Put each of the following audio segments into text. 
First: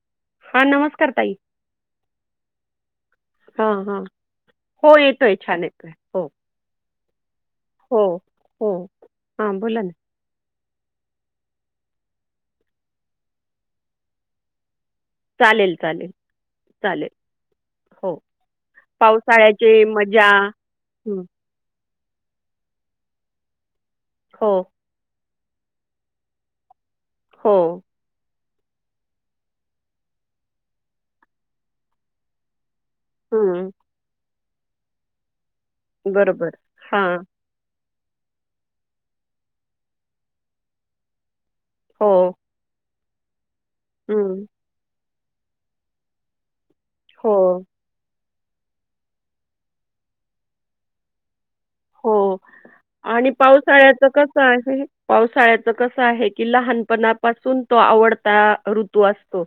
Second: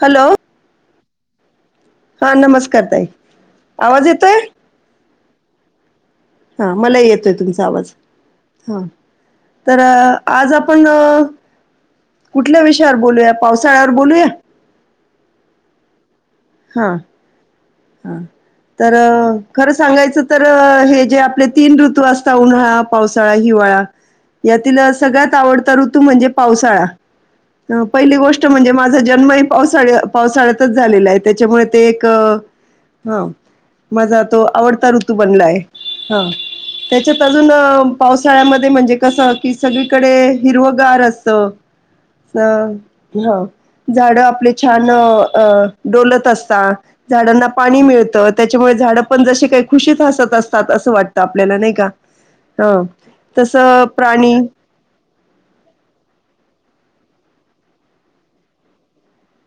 Hello. कार ताई हा नमस्कार ताई हा हा आवाज येतोय होय ये तोय छान येतोय हो हा मला येतोय तुमचं चा आवाज हो, हो. हा हां, तर बोला ना. आज आपण आपण कुठल्या विषयावर बोलूया पावसाळ्यावर बोलूया? चालेल चालेल हा चालेल. हो. तर खरं पावसाळ्याची सांगायच मजा. तर हे जे हं. आपले तीन ऋतू तु असता उन्हाळा पावसाळा हिवाळा हो, यातील सगळ्यात आवडता ऋतू म्हणजे पावसाळा हो. अ पहिली गोष्ट ष्ट म्हणजे माझा जन्म पावसाळ्या पावसाळ्यातच झालेला आहे त्याच्यामुळे ते एक हा हं. माझा तो आवडता ऋतू बनलायं हा बरोबर. हां. त्याच्यात अजून पावसाळ्यामध्ये म्हणजे कसं की सगळीकडे हिरवगार असतं हो. हा. हा. झाडं हं. आपले छान अहं. डोलत असतात. हो, झाडांना पाणी मिळतत. त्याच्यामुळे झाडं पण जशी काही खुशीत हसत असतात असं वाटतं आपल्याला नाही का हो. हं तस प्राणी. पावसाळ्याच कसं आहे की, लहानपणापासून तो आवडता ऋतू असतो.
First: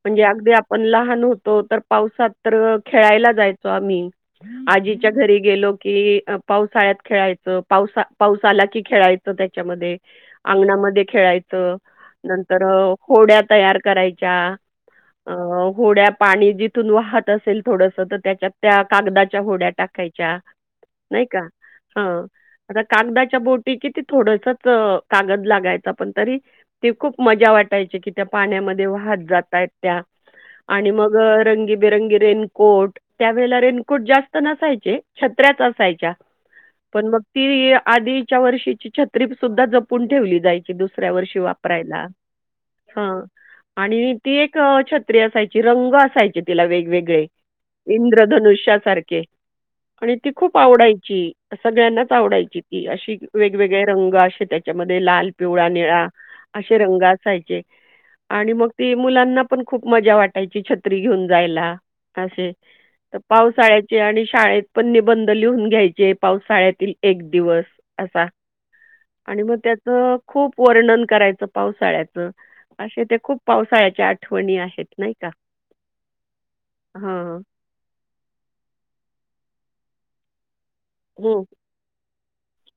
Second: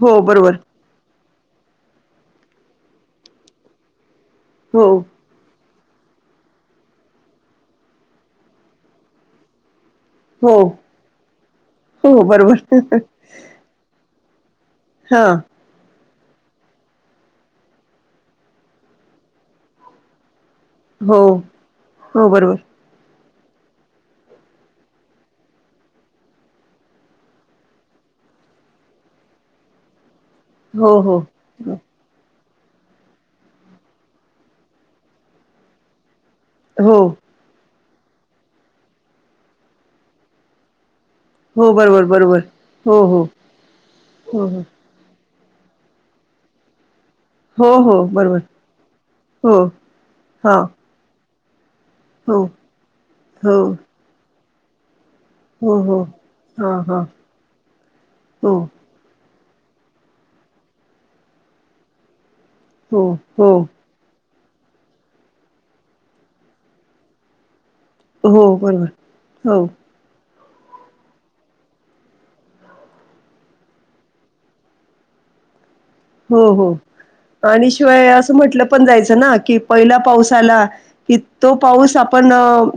हो म्हणजे अगदी बरोबर आपण लहान होत तो तर पावसात तर खेळायला जायचो आम्ही. हो आजीच्या घरी गेलो. की आप. पावसाळ्यात खेळायचं. पाऊस पाऊस आला की खेळायचं त्याच्यामध्ये. हो अंगणामध्ये खेळायचं हो नंतर बरोबर होड्या तयार कराय चहा? हा अ होड्या पाणी जिथून वाहत असेल थोडस, तर त्याच्यात त्या कागदाच्या होड्या टाकायच्या. हो नाही का? हा हो बरोबर आता कागदा च्या बोटी की थोडसचं कागद लागायच, पण तरी ते खूप मजा वाटायची की, त्या पाण्यामध्ये वाहत जाताय त्या. हो आणि मग हो रंगी बी रंगी रेन. कोट त्यावेेळेला रेनकोट जास्त नसायचे, छत्र्याच असाय च्या? हो पण मग ती आधीच्या वर्षीची छत्री सुद्धा जपून ठेवली जायची दुस दुसऱ्या वर्षी हो बरोबर वापरायला. बरोबर हो ह हो आणि ती हो एक हो छत्री असाय रंग असायचे तिला वेगवेगळे. हो हो बरोबर इंद्रधनुष्यासारखे हो आणि ती हा खूप आवडायची. ही सगळ्यांनाच हो, आवडायची ती अशी हो, वेगवेगळे रंग असे त्या ते लाल, पिवळा, हो, हो. निळा असे हां, रंग हां. असायचे हो, आणि मग मुलांना पण खूप मजा वाटायची छत्री घेऊन जायला अहं असे. हो, तर हो, पावसाळ्याचे आणि शाळेत पण निबंध लिहून घ्याय जे पावसाळ्यातील एक दिवस. असा हो, बरोबर. आणि मग हो, त्याच... खूप वर्णन करायचं पावसाळ्याच असे ते खूप पावसाळ्याच्या आठवणी आहेत नाही का. हो हो हां. आणि शिवाय असं म्हंटलं पण जायचं ना... कि पहिला पाऊस आला. की हं, तो पाऊस आप... पण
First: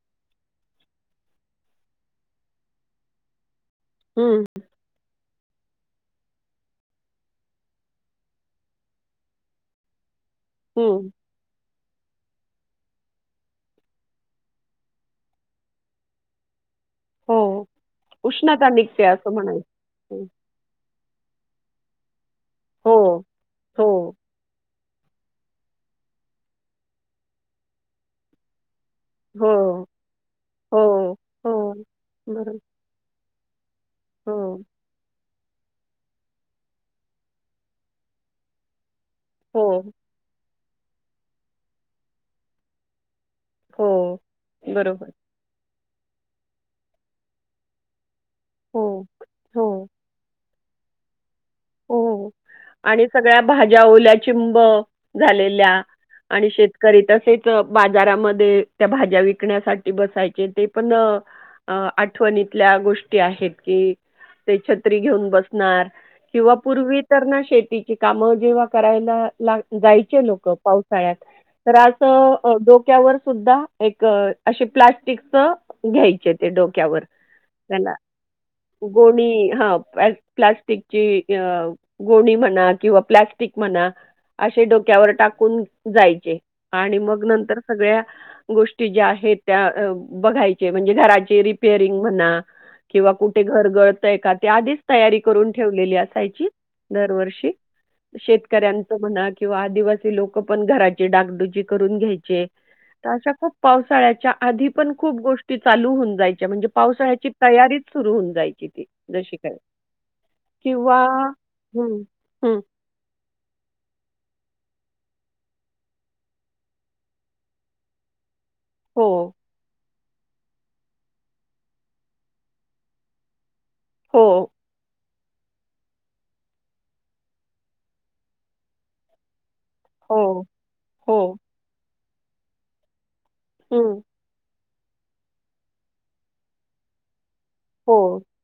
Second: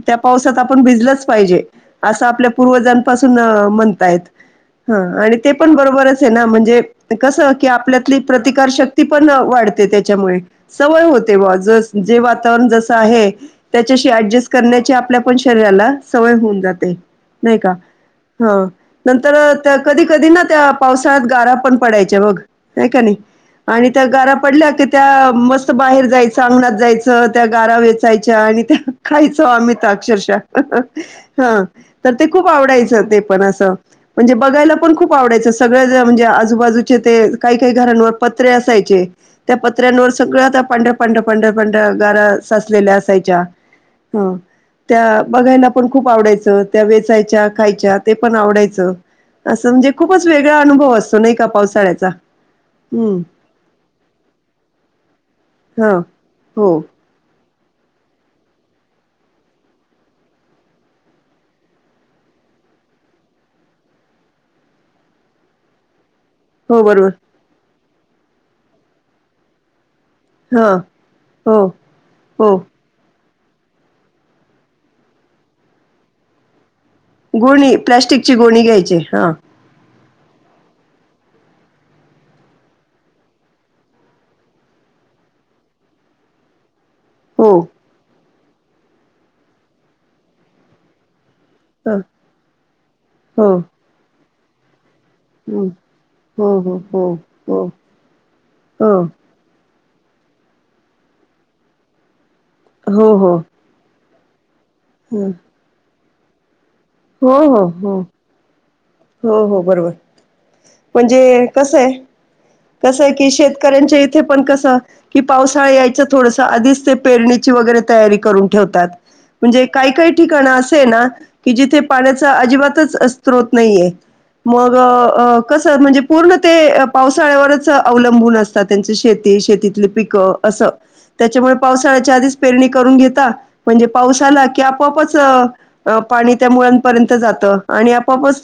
त्या पावसात आपण भिजलंच पाहिजे असं आपल्या पूर्वजांपासून.... म्हणताय हं, ह.. ते पण बरोबरच आहे ना म्हणजे कस की आपल्या. - आपली प्रतिकारशक्ती पण वाढते त्याच्यामुळे. सवय हं. होते बा जस... जे वातावरण जस आहे त्याच्याशी ऍडजस्ट करण्याची आपल्या पण शरीराला सवय होऊन जाते. नाही हो. का ह उष्णता निघते असं नंतर कधी म्हणायचं. कधी ना त्या- पावसाळात गारा पण पडायचा बघ. ह हो का नाही हो आणि त्या गारा पडल्या कि- त्या मस्त बाहेर जायचं अंगणात जायचं त्या गारा वेचायच्या आणि त्या - खायचो हो आम्ही तर अक्षरशः हो हा हो तर ते खूप बरोबर आवडायचं ते पणस म्हणजे हो बघायला पण खूप आवडायच. सगळ ज म्हणजे आजूबाजूचे ते. काही काही घरांवर पत्रे असायचे. त्या हो पत्र्यांवर सगळ त्या. पंढर पंढ पंढर पंढ गारा सासलेले असायचे. ज्या हो हम्म बरोबर त्या बघायला - पण खूप आवडायचं त्या वेचायच्या खायच्या. ते पण हो आवडायचं हो असं म्हणजे खूपच वेग अनुभव असो नाही. का पावसाळ्याचा. हो आणि हं. सगळ्या भाज्या ओल्या चिंब झालेल्या हं. आणि हो. शेतकरी तस तेच बाजारामध्ये त्या भाज्या विकण्यासाठी बसायचे ते पण आठवणीतल्या गोष्टी आहेत कि ते छत्री घेऊन बसणार. किंवा हो पूर्वी बरोबर. तर ना शेती- काम जेव्हा करायला ला जाय लोक हं. पावसाळ्यात हो. तर अस हो. डोक्यावर सुद्धा एक असे प्लास्टिक च घ्यायचे ते डो गुळणी प्लॅस्टिकची गुळणी घ्यायची हा. प्लास्टिक. [unintelligible] गोणी म्हणा किंवा प्लास्टिक म्हणा असे डोक्यावर टाकून जायचे. आणि मग हो. नंतर सगळ्या गोष्टी ज्या आहेत त्या अ बघायचे म्हणजे घरा चे रिपेरिंग हं. म्हणा किंवा कुठे हो. घर घर एखा ते आधीच तयारी करून हं. ठेवलेली असायची हो, हो, हो, दरवर्षी हो. शेतकऱ्यांचं हो. म्हणा किंवा आदिवा सी लोकं पण घराची डागडुजी करून घ्यायचे. हो, तर अशा हो. खूप पावसाळ्या च्या आधी पण खूप हं. गोष्टी चालू हून जायच्या म्हणजे पावसाळ्याची हो, हो, तयारीच हो. सुरु होऊन जायची ती. जशी हो काही हो बरोबर. किंवा म्हणजे कसंय हं, हं. कसंय की शेतकऱ्यांच्या इथे पण क सं की पावसाळा यायच्या थोडसं आधीच ते पेरणीची वगैरे तयारी करून ठेवतात हो, म्हणजे काही काही ठिकाण असं आहे ना, की जिथे पाण्याचा अजिबातच स्रोत नाहीे हाय हो, मग. अ कसं म्हणजे पूर्ण ते पावसाळ्यावरच अवलंबून असतात त्यांची शेती-शेती तितली पिक हो, अस हो. त्याच्यामुळे पावसाळ्यात. पावसाच्या आधीच पेरणी करून घेता. म्हणजे हं. पाऊस आला की आप आपोआपच पाणी त्या मुळांपर्यंत जात. आणि हो, आपोआपच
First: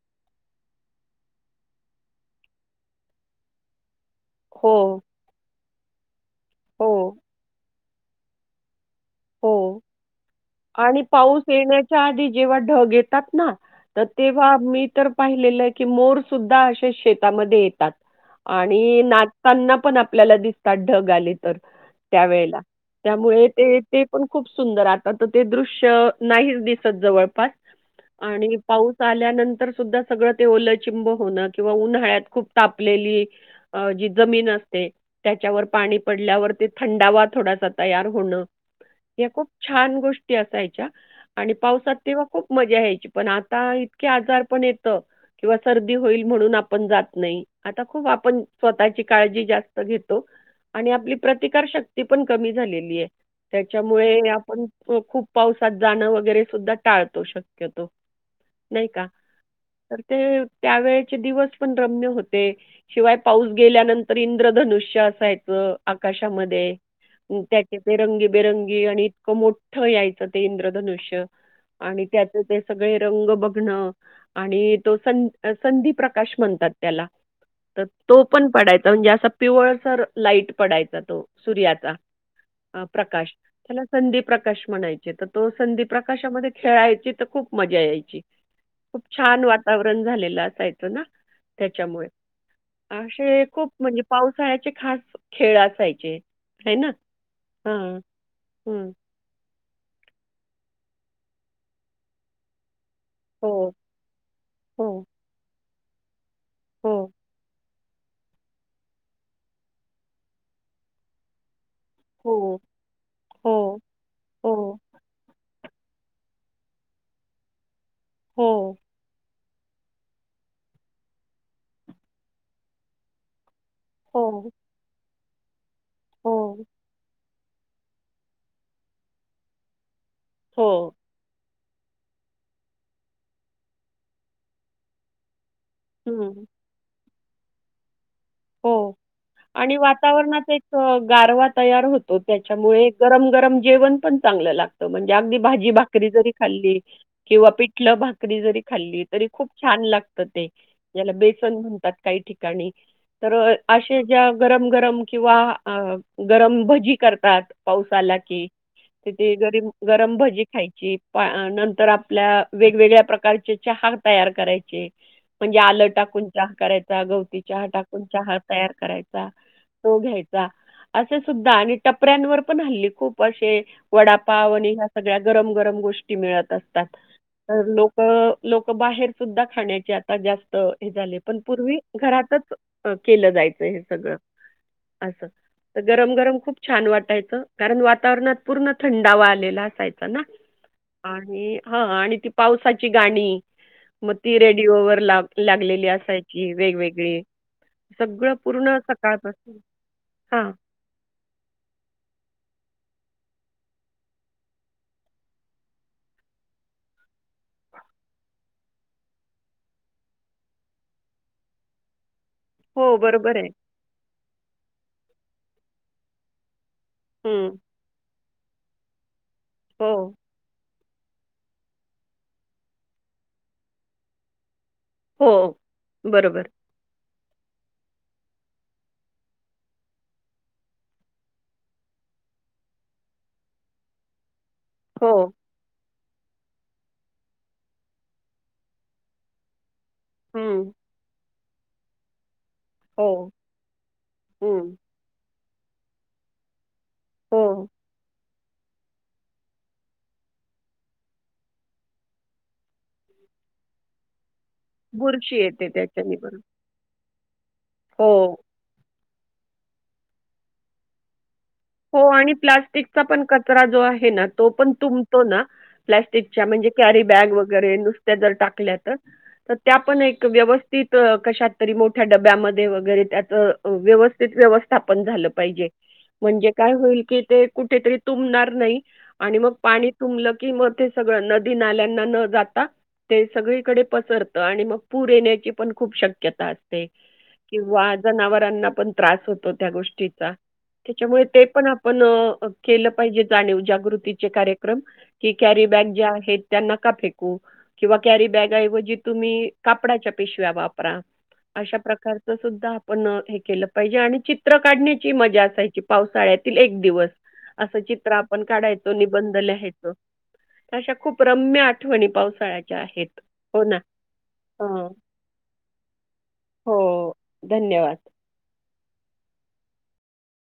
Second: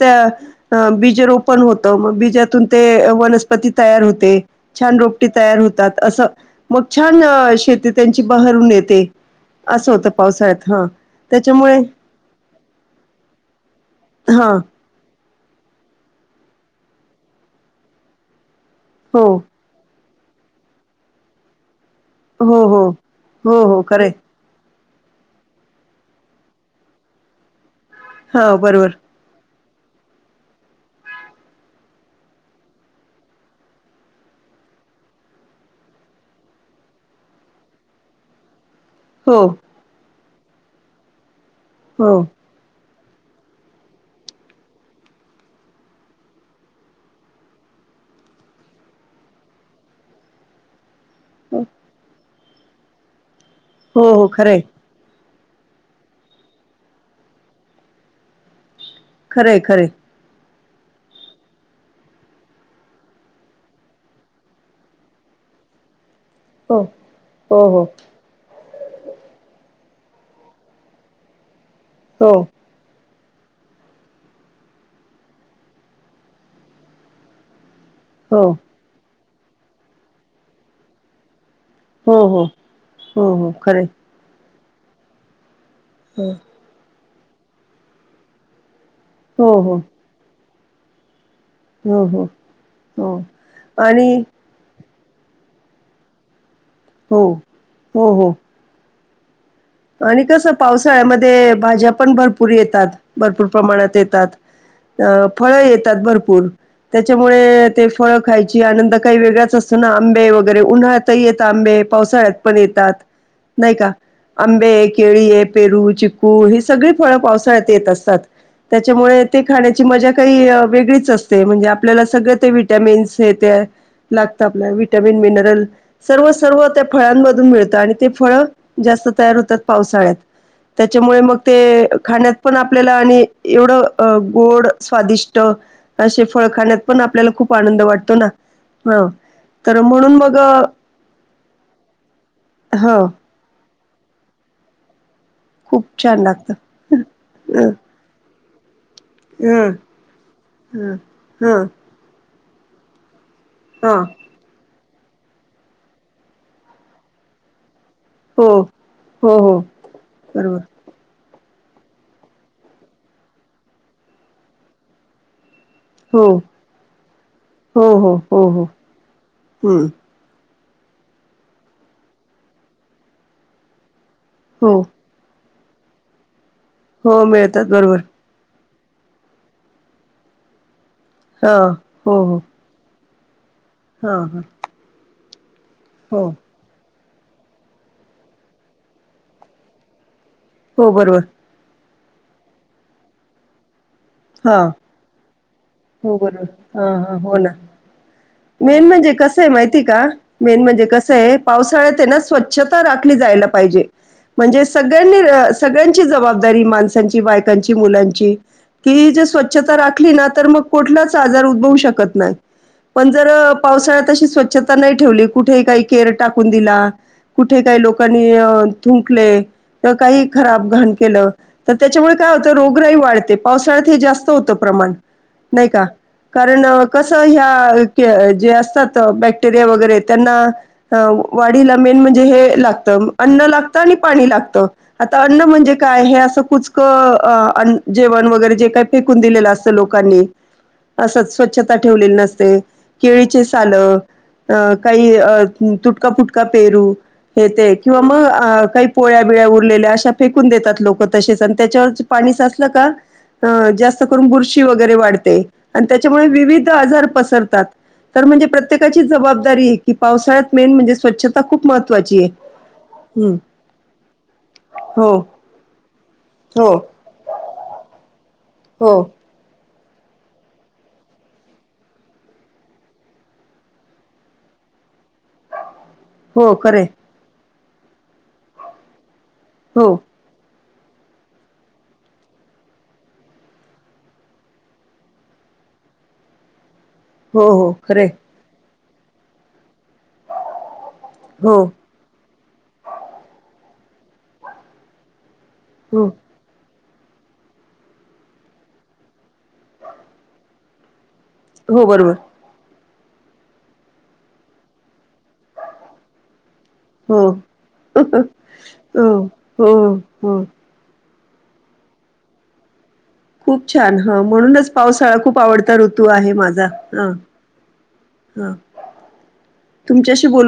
बीज रोपण होत मग बिजातून ते वनस्पती तयार होत. हो, छान रोपटी तयार होते. त्यात असं. मग हो, छान शेतीत त्यांची बहरून येते. हो. असं होतं पावसाळ्यात हा आणि पाऊस त्याच्यामुळे. येण्याच्या आधी जेव्हा ढग येतात ना. हा तेव्हा मी तर. पाहिलेलं की मोर सुद्धा अशे शेताध्ये येतात. आणि हो नाचताना पण आप आपल्याला दिसतात ढग आले तर. हो त्यावेळेला. हो त्यामुळे हो ते हो ते खरे हाय. पण खूप सुंदर आता तर ते दृश्य नाहीच, दिसत जवळपास. हा आणि बरोबर पाऊस आल्यानंतर सुद्धा सगळं ते ओल चिंब होणं किंवा उन्हाळ्यात खुप तापलेली अ जी जमीन असते. त्याच्यावर पाणी पल्यावर ते थंडावा थोडासा तो तयार होणं. या हो खूप छान गोष्टी ते असायच्या. आणि पावसात हो तेव्हा खूप मजा यायची. पण आता इतके आजार पण येत किंवा सर्दी होईल म्हणून आपण जात नाही. आता खूप आपण स्वतःची काळजी जास्त घेतो आणि आपली प्रतिकार शक्ती पण. कमी झालेली आहे. त्या हो त्याच्यामुळे हो नि खरंय आपण खूप. पावसात जाणं वगैरे सुद्धा टाळतो शक्यतो. नाही का? खरंय खरंय तर ते. त्यावेळेचे दिवस पण रम्य होते. शिवाय पाऊस गेल्यानंतर इंद्रधनुष्य असायच. आक... आकाशामध्ये हो हो त्याचे हो ते रंगी रंगी आणि इतकं मोठं यायचं ते इंद्रधनुष्य. आणि हो त्याचं ते सगळे रंग बघणं आणि तो संध संधी प्रकाश म्हणतात त्याला. तो हो पण पडायचा म्हणजे असा पिवळसर लाईट पडायचा तो. सुर्याचा. हो हो अ.. प्रकाश. हो हो त्याला खरंय संधी प्र.. प्रकाश म्हणायचे. त तो संधी हो प्रकाशामध्ये खेळायचीत. तर खूप मजा यायची. खूप छान हो हो वातावरण झालेलं असायचं. च ना! हो त्याच्यामुळे हो हो असे खूप म्हणजे आणि पावसाळ्याचे खास. खेळ असायचे. हे ना. हो हां हो हो हम्. ह. आणि कस पावसाळ्यामध्ये भाज्या पण भरपूर येतात. भरपूर हो, प्रमाणात येतात, हो, अ फळ येत. येतात भरपूर हो, त्याच्यामुळे ते फळं खायची, आनंद काही वेगळाच असतो ना, आंबे वगैरे उन्हाळत ही येतात आंबे. पावसाळ्यात पण हो, येतात नाही हो, का. आंबे, हो, केळी आहे, पेरू, चिकू, ही सगळी फळं पावसाळ्यात येत असत. असतात हो, त्याच्यामुळे. ते खाण्याची मजा काही वेगळीच असते, म्हणजे आपल्याला सगळं ते वि्हटॅमिन्स येते ते. लागत हो, आपल्याला विटामिन. वीण मिनरल. सर्व-सर्व हो, त्या फळांमध्ये. मिळत आणि ते फळ जास्त. तयार होतात पावसाळ्यात. हो. त्याच्यामुळे मग. ते खाण्यात पण आपल्याला आणि एवढं गोड स्वादिष्ट. स्वादिष्ट असे हं. फळ खान्यात पण. आपल्याला खूप आनंद वाटतो ना. हो हा आणि तर म्हणून मग वातावरणात एक गारवा तयार होतो, त्याच्यामुळे ह गरम-गरम जेवण. पण चांगलं लागत. अगदी खूप भाजी-भाकरी छान जरी लागतं. खाल्ली किंवा अ पिठल भाकरी जरी. खाल्ली तरी खप हं छान लागत ते, हं बेसन हं म्हणतात, काही ठिकाणी. ठिकाणी. तर हां अशे ज्या गरम-गरम. किंवा गरम भजी करतात. पाऊस आला हो कि हो तिथे हो गरम-गरम भजी बरोबर खायची. नंतर आपल्या वेगवेगळ्या प्रकारचे चहा तयार करायचे. म्हणजे आलं हो टाकून चहा करायचा गवती चहा हो टाकून. हो चहा हो हो तयार करायचा हं तो घ्यायचा. असे सुद्धा आणि टपऱ्यांवर पण हल्ली खूप असे. वडापाव हो आणि ह्या सगळ्या गरम. गरम गोष्टी मिळत असत. हो असतात. मिळतात लोक, बरोबर लोक. बाहेर सुद्धा खाण्याची आता जास्त झाले पण हां पूर्वी हो हो घरातच केलं जायच हे सगळं हां हां असं तर गरम हो गरम खूप छान वाटत कारण वातावरणात पूर्ण थंडावा आलेला असायचा ना हो बरोबर आणि हा आणि ती पावसाची गाणी मग ती हां रेडिओ वर ला लागलेली असायची वेगवेगळी. सगळं पूर्ण मे म्हणजे कस आहे सकाळपासून माहिती का हां. मेन म्हणजे कस आहे पावसाळ्यात ना स्वच्छ... ली जायला पाहिजे म्हणजे सळ्यांनी सगळ्यांची जबदारी माणसची बायकांची मुलांची... की जर स्वच्छता राखली ना तर मग कोुठलाच आजार उद्भवू शकत नाही. हो, पण जर बरोबर आहे. पावसाळ्यात त.... स्वच्छता नाही ठेवली कुठेही काही केर टाकून दिला... हं. कुठे काही लोकां... आणि तुंकले. त हो. काही खराब घाण... के तर त्याच्यामुळे काय होत रोग राही वाढते. पावसाळ्यात हे जास्त होतं. प्रमाण हो. नाही का बरोबर. कारण... कस ह्या जे असतात बॅक्टेरिया वगैरे त्यांना वाढीला मेन म्हणजे हे लागतं अन्न लागतं आणि पाणी लागतं... हो. आता अन्न म्हणजे... काय अस कुचक जेवण व... जे काही पिकून दिले अस.... लोकांनी हं. असंच.... स्वच्छता ठेवलेली नसते. हो. केळीचे साल अ हं. काही अ... ह तुटका फुटका पेरु हो. येत किंवा मग... अ काही पोळ्या बिळ्या उरलेल्या अशा फेकून देतात लोकं तसेच आणि त्याच्यावर पाणी साचलं का.... जास्त करून बुरशी... बुरशी वगैरे बुरशी वाढते येते आणि त्याच्याने त्याच्यामुळे पण. विविध आजार पसरतात... असतात तर हो. मग प्रत्येकाचे जबाबदारी आहे की पावसाळत मेन म्हणजे स्वच्छ. हो आणि प्लास्टिकचा पण कचरा जो आहे ना तो पण हो तुबतो ना प्लास्टिकच्या हो म्हणजे कॅरी बॅग वगैरे नुस्या जर टा हो [unintelligible] त्या पण एक व्यवस्थित कशात तरी मोठ्या डब्यामध्ये वगैरे त्याच व्यवस्थित व्यवस्थापन झालं पाहिजे. म्हणजे. हो काय खरे होईल की ते... कुठेतरी तुबणार नाही. आणि मग हो पाणी तुमलं की म. ते सगळं नदी नाल्यांना न जाता ते सगळीकडे पसरतं आणि मग पूर येण्याची पण खूप शक्यता असते. हो हो किंवा खरे जनावरांना पण... त होत त्या गोष्टी त्याच्या हो पण आपण केलं पाहिजे जाणीव ज ृतीचे कार्यक्रम की कॅरी बॅग हो ज्या आहेत त्यांना फेकू किंवा करी बॅग आहेव जी तुम्ही कापडाच्या पिशव्या वापरा अशा हो बरोबर प्रकारच सुद्धा पण हे केलं पाहिजे आणि चित्र काढण्याची मजा असायची पावसाळ्यात हो दि चित्र आप काढा हो, निधच हो, हो. ख रम्य आठवणी पावसाळ्याच्या आहेत हो खूप ना. छान हा म्हणूनच हं. पावसाळा खूप आवडता ऋतू आहे माझा हा हो. धन्यवाद. हा तुमच्याशी बोल